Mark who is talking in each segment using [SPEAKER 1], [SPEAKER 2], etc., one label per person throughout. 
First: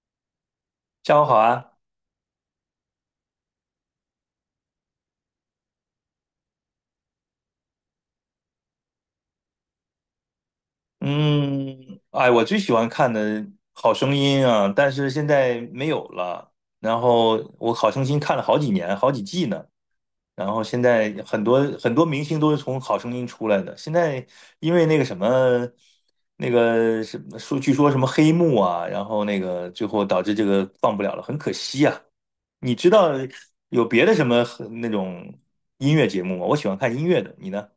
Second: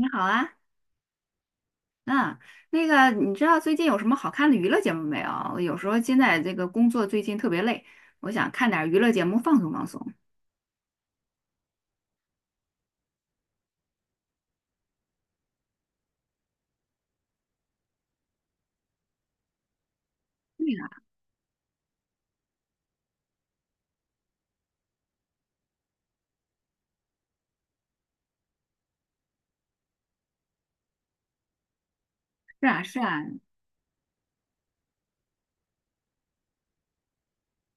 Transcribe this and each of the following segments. [SPEAKER 1] 你好啊，
[SPEAKER 2] 下午好啊。
[SPEAKER 1] 嗯，那个，你知道最近有什么好看的娱乐节目没有？我有时候现在这个工作最近特别累，我想看点儿娱乐节目放松放松。
[SPEAKER 2] 我最喜欢看的《好声音》啊，但是现在没有了。然后我《好声音》看了好几年，好几季呢。然后
[SPEAKER 1] 对
[SPEAKER 2] 现
[SPEAKER 1] 呀，
[SPEAKER 2] 在很多很多明星都是从《好声音》出来的。现在因为那个什么说，据说什么黑幕啊，然后那个最后导致这个放不了了，很可惜啊。
[SPEAKER 1] 是
[SPEAKER 2] 你
[SPEAKER 1] 啊，
[SPEAKER 2] 知
[SPEAKER 1] 是
[SPEAKER 2] 道
[SPEAKER 1] 啊，
[SPEAKER 2] 有别的什么那种音乐节目吗？我喜欢看音乐的，你呢？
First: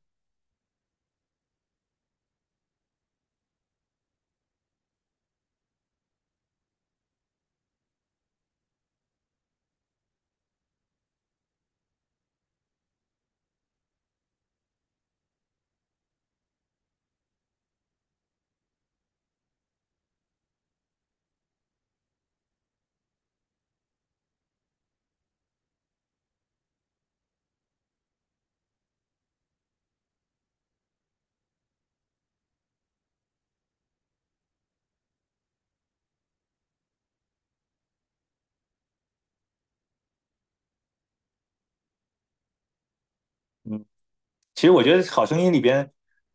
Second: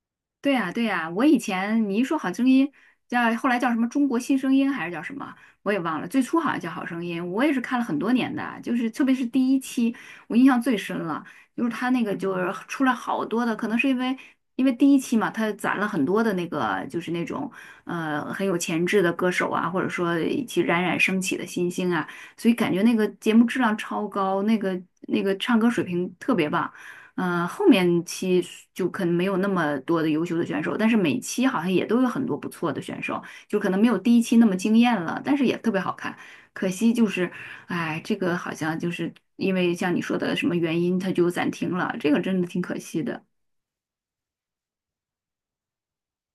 [SPEAKER 1] 对呀，对呀，我以前你一说《好声音》，后来叫什么《中国新声音》还是叫什么，我也忘了。最初好像叫《好声音》，我也是看了很多年的，就是特别是第一期，我印象最深了，就是他那个就是出来好多的，可能是因为第一期嘛，他攒了很多的那个就是那种很有潜质的歌手啊，或者说一起冉冉升起的新星啊，所以感觉那个节目质量超高，那个唱歌水平特别棒。后面期就可能没有那么多的优秀的选手，但是每期好像也都有很多不错的选手，就可能没有第一期那么惊艳了，但是也特别好看。可惜就是，哎，这个好像就是因为像你说的什么原因，它就暂停了，这个真的挺可惜的。
[SPEAKER 2] 其实我觉得《好声音》里边，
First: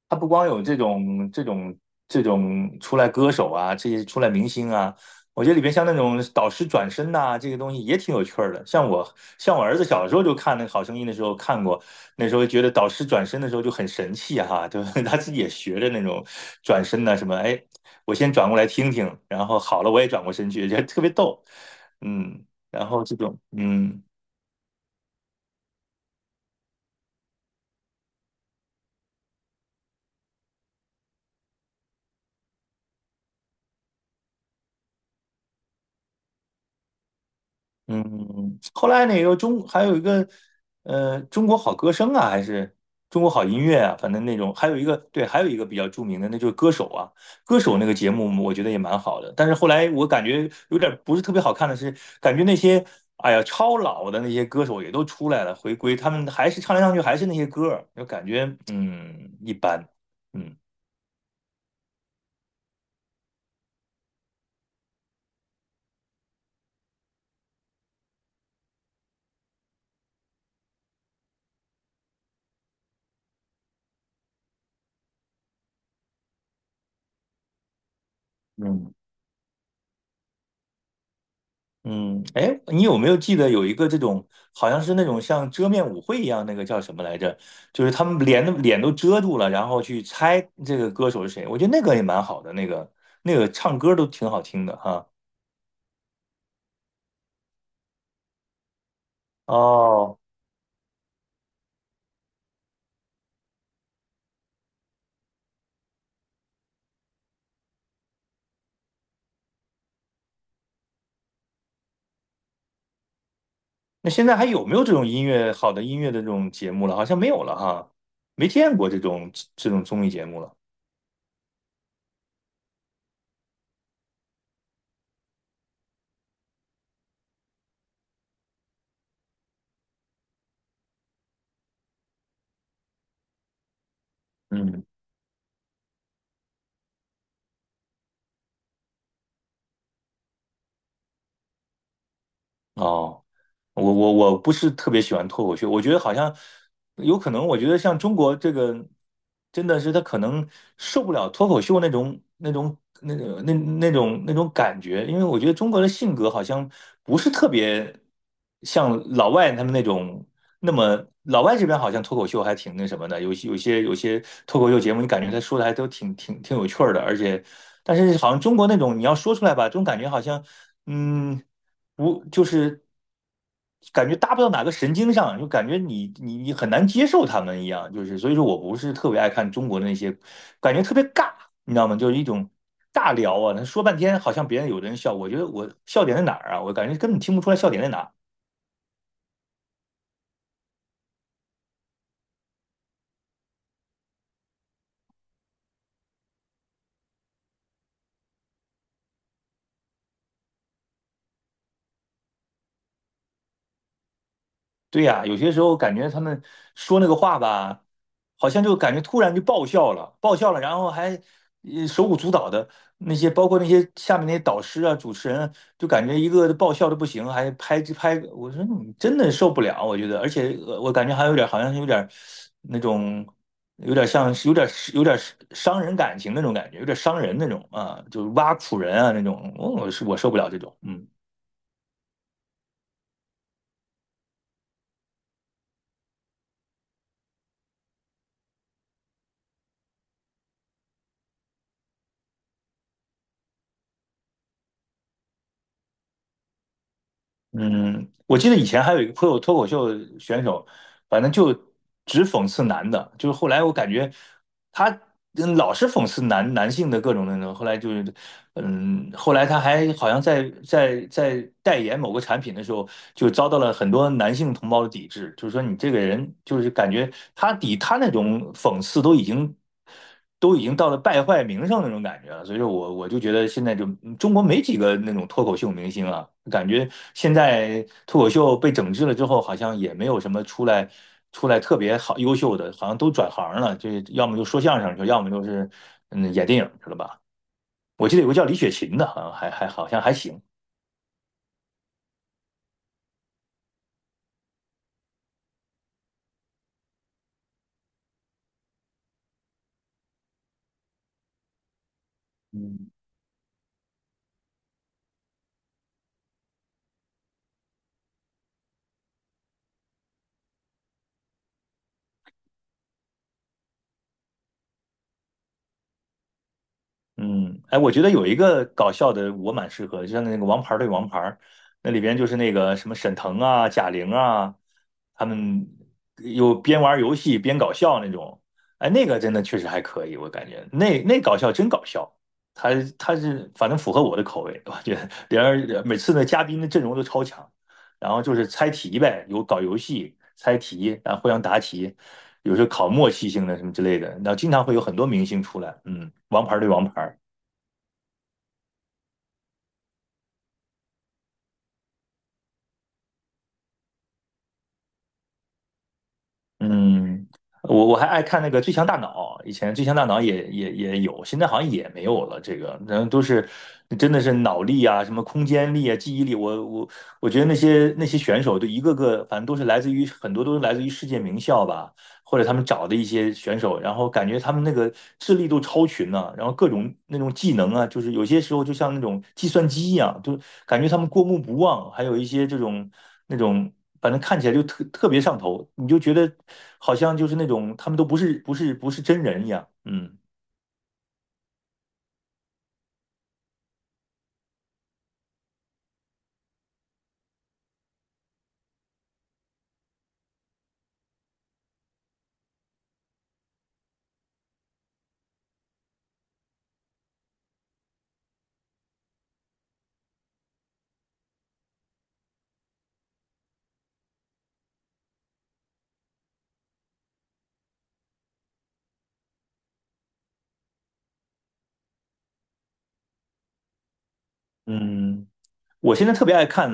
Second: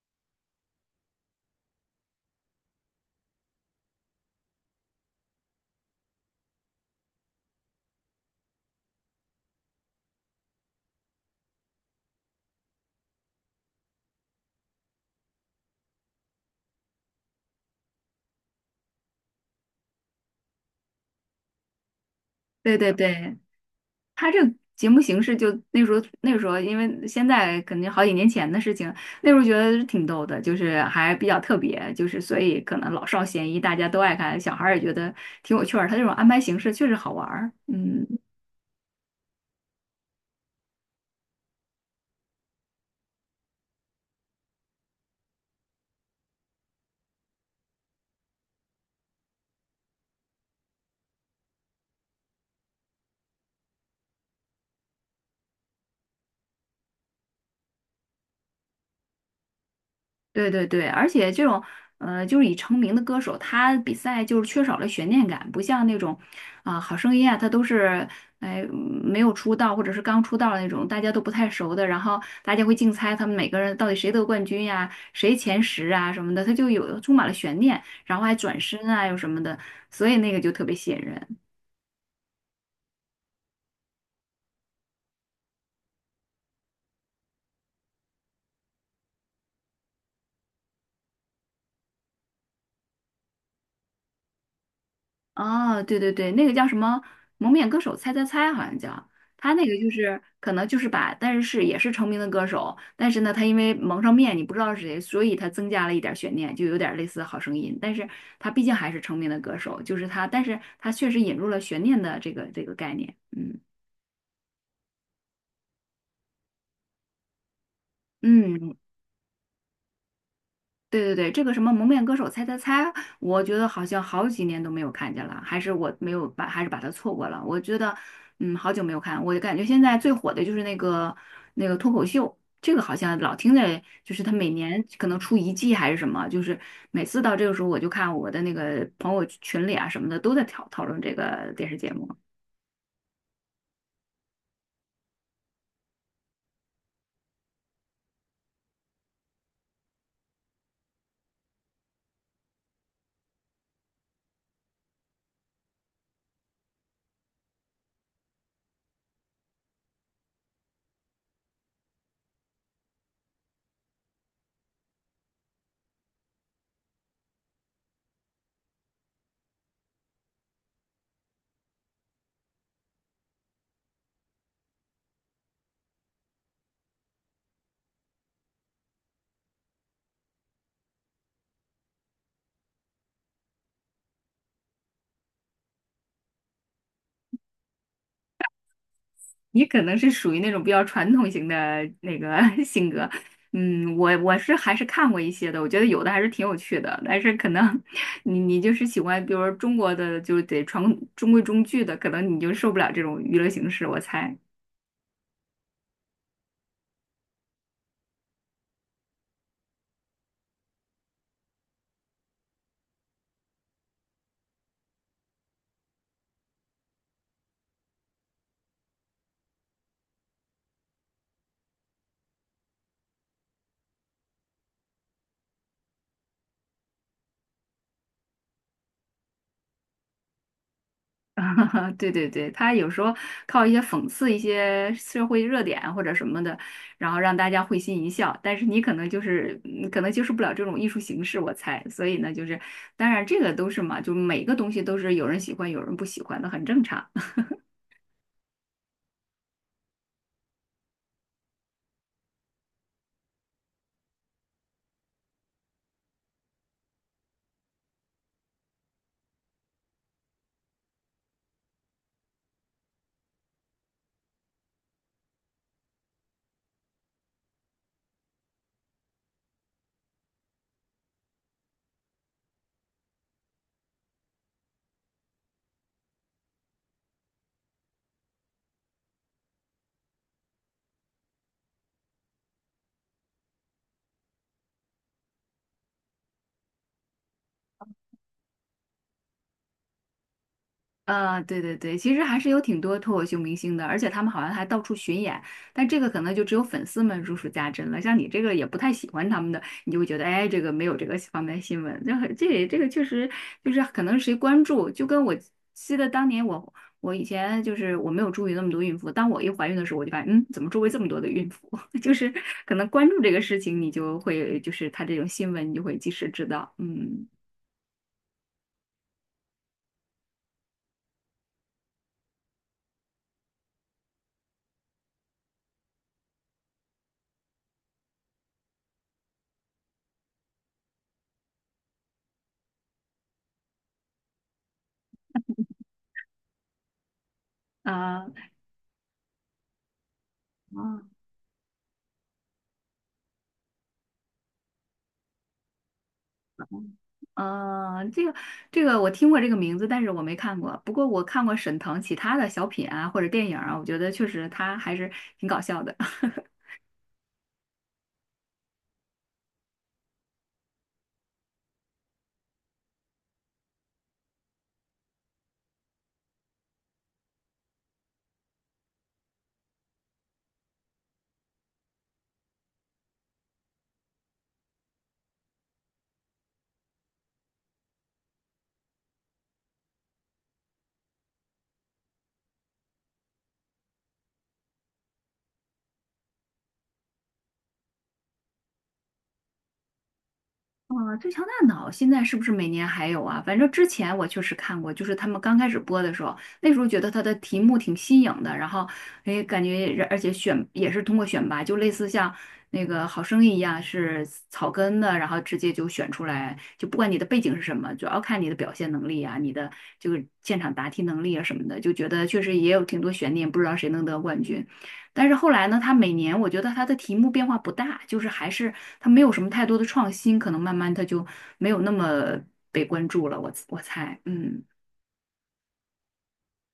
[SPEAKER 2] 它不光有这种出来歌手啊，这些出来明星啊，我觉得里边像那种导师转身呐、这个东西也挺有趣儿的。像我儿子小时候就看那个《好声音》的时候看过，那时候觉得导师转身的时候就很神气哈、就 他自己也学着那种转身呐、什么，哎，我先转过来听听，然后好了我也转过身去，觉得特别逗。嗯，
[SPEAKER 1] 对
[SPEAKER 2] 然
[SPEAKER 1] 对
[SPEAKER 2] 后这
[SPEAKER 1] 对。
[SPEAKER 2] 种嗯。
[SPEAKER 1] 他这个节目形式就那时候，因为现在肯定好几年前的事情，那时候觉得挺逗的，就是还比较特别，就是所以可能老少咸宜，大家都爱看，小孩儿也觉得挺有趣儿。他这种安排形式确实好玩儿，嗯。
[SPEAKER 2] 嗯，后来那个中还有一个，中国好歌声啊，还是中国好音乐啊，反正那种，还有一个对，还有一个比较著名的，那就是歌手啊，歌手那个节目我觉得也蛮好的，但是后来我感觉有点不是特别好看的是，感觉那些哎呀超老的那些歌手也都出来了回归，他们还是唱来唱去还是那些歌儿就感觉一般。
[SPEAKER 1] 对
[SPEAKER 2] 嗯。
[SPEAKER 1] 对对，而且这种，就是已成名的歌手，他比赛就是缺少了悬念感，不像那种，啊、好声音啊，他都是，哎，没有出道或者是刚出道的那种，大家都不太熟的，然后大家会竞猜他们每个人到底谁得冠军呀、谁前十啊什么的，他就有充满了悬念，然后还转身
[SPEAKER 2] 嗯。
[SPEAKER 1] 啊又什么的，所以那个就特别吸引人。
[SPEAKER 2] 嗯，哎，你有没有记得有一个这种，好像是那种像遮面舞会一样，那个叫什么来着？就是他们脸都遮住了，然后去猜这个歌手是谁。我觉得那个也蛮好的，那个那个唱歌都挺好听的哈。
[SPEAKER 1] 哦，对对对，那个叫什么《蒙面歌手猜猜猜》，好像叫他那个，就
[SPEAKER 2] 哦，
[SPEAKER 1] 是可能就是把，但是也是成名的歌手，但是呢，他因为蒙上面，你不知道是谁，所以他增加了一点儿悬念，就有点儿类似《好声音》，但是他毕竟还是成名的歌手，就是他，但是他确实引入了悬念的这个概念，嗯
[SPEAKER 2] 那现在还有没有这种音乐好的音乐的这种节目了？好像没有了哈，没
[SPEAKER 1] 嗯，
[SPEAKER 2] 见过这种综艺节目了。
[SPEAKER 1] 对对对，这个什么《蒙面歌手猜猜猜》，我觉得好像好几年都没有看见了，还是我没有把，还是把它错过了。我觉得，好久没有看，我感觉现在最火的就是那个脱口秀，这个好像老听着，就是他每年
[SPEAKER 2] 嗯，
[SPEAKER 1] 可能出一季还是什么，就是每次到这个时候我就看我的那个朋友群里啊什么的都在讨论这个电视节目。
[SPEAKER 2] 哦。我不是特别喜欢脱口秀，我觉得好像有可能，我觉得像中国这个，真的是他可能受不了脱口秀那种感觉，因为我觉得中国的性格好像不是特别像老外他们那种那么，老外这边好像脱口秀还挺那什么的，有些脱口秀节目，你感觉他说的还都挺有趣儿的，而且但是好像中国那种你要说出来吧，这种感觉好像嗯。无就是感觉搭不到哪个神经上，就感觉你很难接受他们一样，就是所以说我不是特别爱看中国的那些，感觉特别尬，你知道吗？就是一种尬聊啊，他说半天好像别人有的人笑，我觉得我笑点在哪儿啊？我感觉根本听不出来笑点在哪儿。
[SPEAKER 1] 你可能是属于那种比较传统型的那个 性格，我是还是看过一些的，我觉得有的还是挺有趣的，但是可能 你就是喜欢，比如说中国的，就是中规中矩的，可能你就受不了这种娱乐形式，我猜。
[SPEAKER 2] 对呀，有些时候感觉他们说那个话吧，好像就感觉突然就爆笑了，然后还手舞足蹈的那些，包括那些下面那些导师啊、主持人啊就感觉一个个爆笑的不行，还拍拍，我说你真的受不了，我觉得，而且我感觉还有点好像有点那种，有点像是有点伤人感情那种感觉，有点伤人那种啊，就是挖苦人啊那种，我是我受不了这种。嗯。
[SPEAKER 1] 对对对，他有时候靠一些讽刺一些社会热点或者什么的，然后让大家会心一笑。但是你可能就是，可能接受不了这种艺术形式，我猜。所以呢，就是，当然这个都是嘛，就每个东西都是有人喜欢，有人不喜欢的，很正常。
[SPEAKER 2] 嗯，我记得以前还有一个脱口秀选手，反正就只讽刺男的，就是后来我感觉他老是讽刺男性的各种那种，后来就是后来他还好像在代言某个产品的时候，就遭到了很多男性同胞的抵制，就是说你这个人就是感觉他抵他那种讽刺都已经到了败坏名声那种感觉了，所以说我就觉得现在就中国没几个那种脱口秀明星啊，感觉现在脱口秀被整治了之后，好像也没有什么出来特别好优秀的，好像都转行了，就要么就说相声去，要么就是演电影去了吧。我记得有个叫李雪琴的，好像还还好像还行。
[SPEAKER 1] 啊，对对对，其实还是有挺多脱口秀明星的，而且他们好像还到处巡演，但这个可能就只有粉丝们如数家珍了。像你这个也不太喜欢他们的，你就会觉得，哎，这个没有这个方面新闻，这很这也这个
[SPEAKER 2] 嗯。
[SPEAKER 1] 确实就是可能谁关注，就跟我记得当年我以前就是我没有注意那么多孕妇，当我一怀孕的时候，我就发现，怎么周围这么多的孕妇？就是可能关注这个事情，你就会就是他这种新闻，你就会及时知道
[SPEAKER 2] 嗯，哎，我觉得有一个搞笑的我蛮适合的，就像那个《王牌对王牌》，那里边就是那个什么沈腾啊、贾玲啊，他们有边玩游戏边搞笑那种。哎，那个真的确实还可以，我感觉那搞笑真搞笑，他他是反正符合我的口味，我觉得连而每次的嘉宾的阵容都超强，然后
[SPEAKER 1] 啊。
[SPEAKER 2] 就是猜题呗，有搞游戏猜题，然后互相答题，有时候考默契性的什么之类的，然后经常会有很多明星出来。嗯，王牌对王牌。
[SPEAKER 1] 嗯，这个这个我听过这个名字，但是我没看过。不过我看过沈腾其他的小品啊，或者电影啊，我觉得确实他还是挺搞笑的。
[SPEAKER 2] 嗯，我还爱看那个《最强大脑》，以前《最强大脑也》也有，现在好像也没有了，这个，然后都是真的是脑力啊，什么空间力啊，记忆力，我觉得那些选手都一个个，反正都是来自于很多都是来自于世界名校吧。或者他们找的一些选手，然后感觉他们那个智力都超群呢、然后各种那种技能啊，就是有些时候就像那种计算机一样，就感觉他们过目不忘，还有一些这种那种，反正看起来就特别上头，你就觉得好像就是那种他们都不是真人一样。嗯。
[SPEAKER 1] 啊，最强大脑现在是不是每年还有啊？反正之前我确实看过，就是他们刚开始播的时候，那时候觉得它的题目挺新颖的，然后哎，感觉而且选也是通过选拔，就类似像那个《好声音》一样是草根的，然后直接就选出来，就不管你的背景是什么，主要看你的表现能力啊，你的这个现场答题能力啊什么的，就觉得确实也有挺多悬念，不知道谁能得冠军。但是后来呢，它每年我觉得它的题目变化不大，就是还是它没有什么太多的创新，可能慢慢它就没有那么被关注了。我猜，
[SPEAKER 2] 嗯。我现在特别爱看，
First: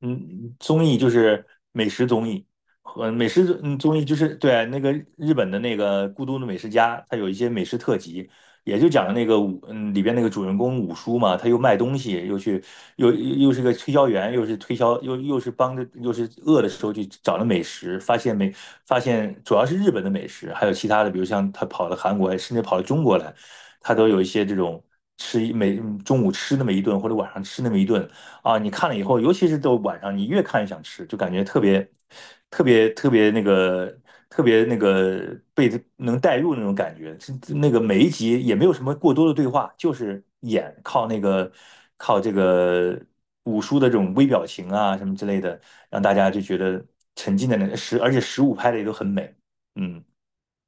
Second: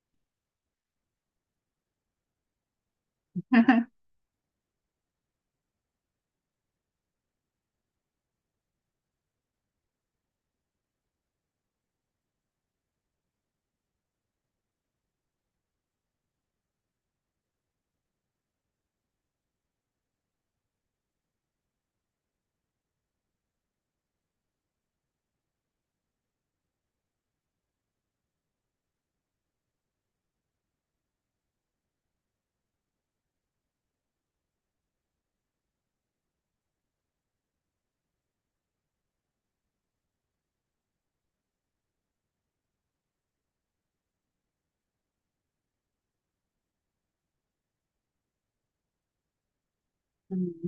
[SPEAKER 2] 嗯，综艺就是美食综艺和美食综艺，就是对那个日本的那个《孤独的美食家》，它有一些美食特辑，也就讲那个里边那个主人公五叔嘛，他又卖东西，又去又又是个推销员，又是帮着又是饿的时候去找了美食，发现主要是日本的美食，还有其他的，比如像他跑到韩国，甚至跑到中国来，他都有一些这种。吃一每嗯中午吃那么一顿，或者晚上吃那么一顿，啊，你看了以后，尤其是到晚上，你越看越想吃，就感觉特别、特别、特别那个、特别那个被能带入那种感觉。是那个每一集也没有什么过多的对话，就是演靠这个五叔的这种微表情啊什么之类的，让大家就觉得沉浸在那个十，而且十五拍的也都很美。嗯。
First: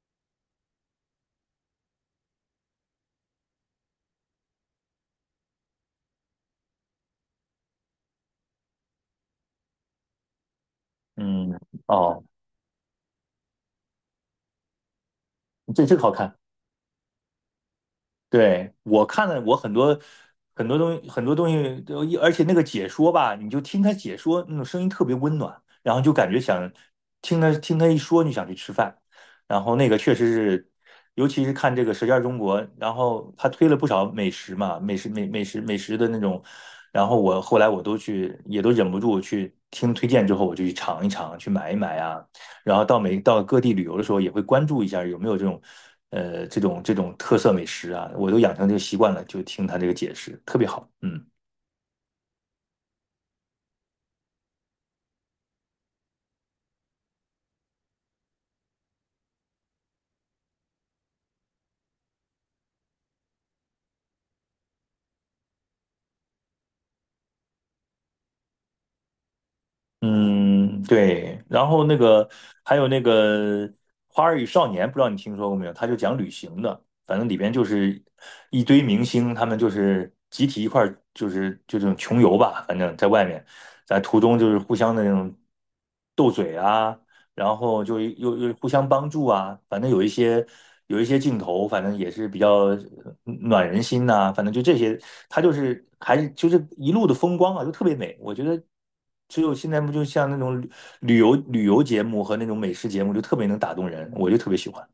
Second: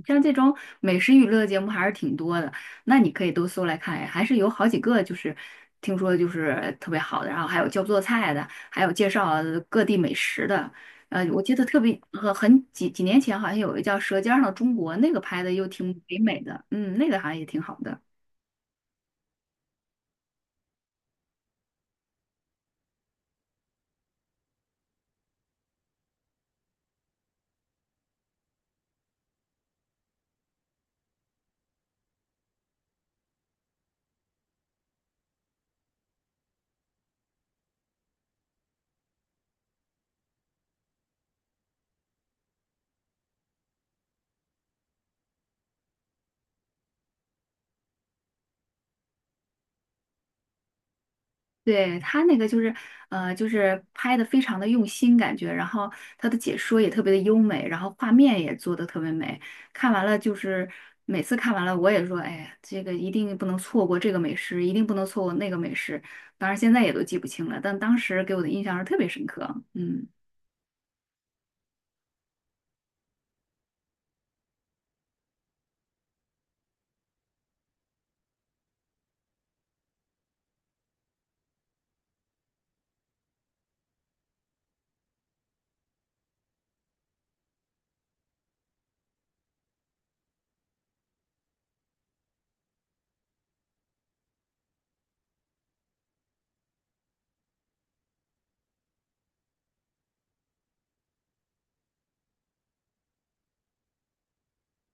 [SPEAKER 1] 像这种美食娱乐节目还是挺多的，那你可以都搜来看呀还是有好几个就是听说就是特别好的，然后还有教做菜的，还有介绍各地美食的。我
[SPEAKER 2] 嗯，
[SPEAKER 1] 记得特别
[SPEAKER 2] 哦，
[SPEAKER 1] 很几年前好像有一个叫《舌尖上的中国》，那个拍的又
[SPEAKER 2] 这
[SPEAKER 1] 挺
[SPEAKER 2] 这个好
[SPEAKER 1] 唯
[SPEAKER 2] 看。
[SPEAKER 1] 美的，那个好像也挺好的。
[SPEAKER 2] 对，我看了，我很多东西都而且那个解说吧，你就听他解说，那种声音特别温暖，然后就感觉想听他一说，你想去吃饭。然后那个确实是，尤其是看这个《舌尖中国》，然后他推了不少美食嘛，美食的那种，然后后来我都去，也都忍不住去听推荐之后，我就去尝一尝，去买一买啊。然后到每到各地旅游的时候，也会关注一下有没有这种，这种特色美食啊，我都养成这个习惯了，就听他这个解释，特别好。嗯。
[SPEAKER 1] 对，他那个就是，就是拍的非常的用心感觉，然后他的解说也特别的优美，然后画面也做的特别美。看完了就是每次看完了，我也说，哎呀，这个一定不能错过这个美食，一定不能错过那个美食。当然现在也都记不清了，但当时给我的印象是特别深刻。嗯
[SPEAKER 2] 嗯，对。然后那个还有那个《花儿与少年》，不知道你听说过没有？他就讲旅行的，反正里边就是一堆明星，他们就是集体一块儿，就是就这种穷游吧，反正在外面，在途中就是互相的那种斗嘴啊。然后就互相帮助啊，反正有一些镜头，反正也是比较暖人心呐、反正就这些，他就是还是就是一路的风光啊，就特别美。我觉得只有现在不就像那种旅游节目和那种美食节目，就特别能打动人，我就特别喜欢。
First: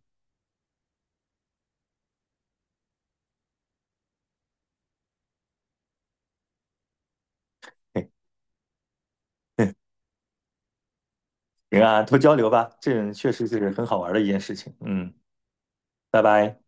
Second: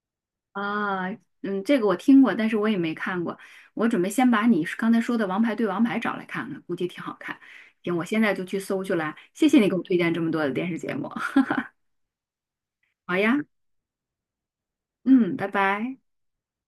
[SPEAKER 1] 啊，这个我听过，但是我也没看过。我准备先把你刚才说的《王牌对王牌》找来看看，估计挺好看。行，我现在就去搜去了。谢谢你给我 推荐这么多的电视节目。
[SPEAKER 2] 行啊，多交流吧，这
[SPEAKER 1] 好
[SPEAKER 2] 确
[SPEAKER 1] 呀，
[SPEAKER 2] 实是很好玩的一件事情。嗯，
[SPEAKER 1] 嗯，拜拜。
[SPEAKER 2] 拜拜。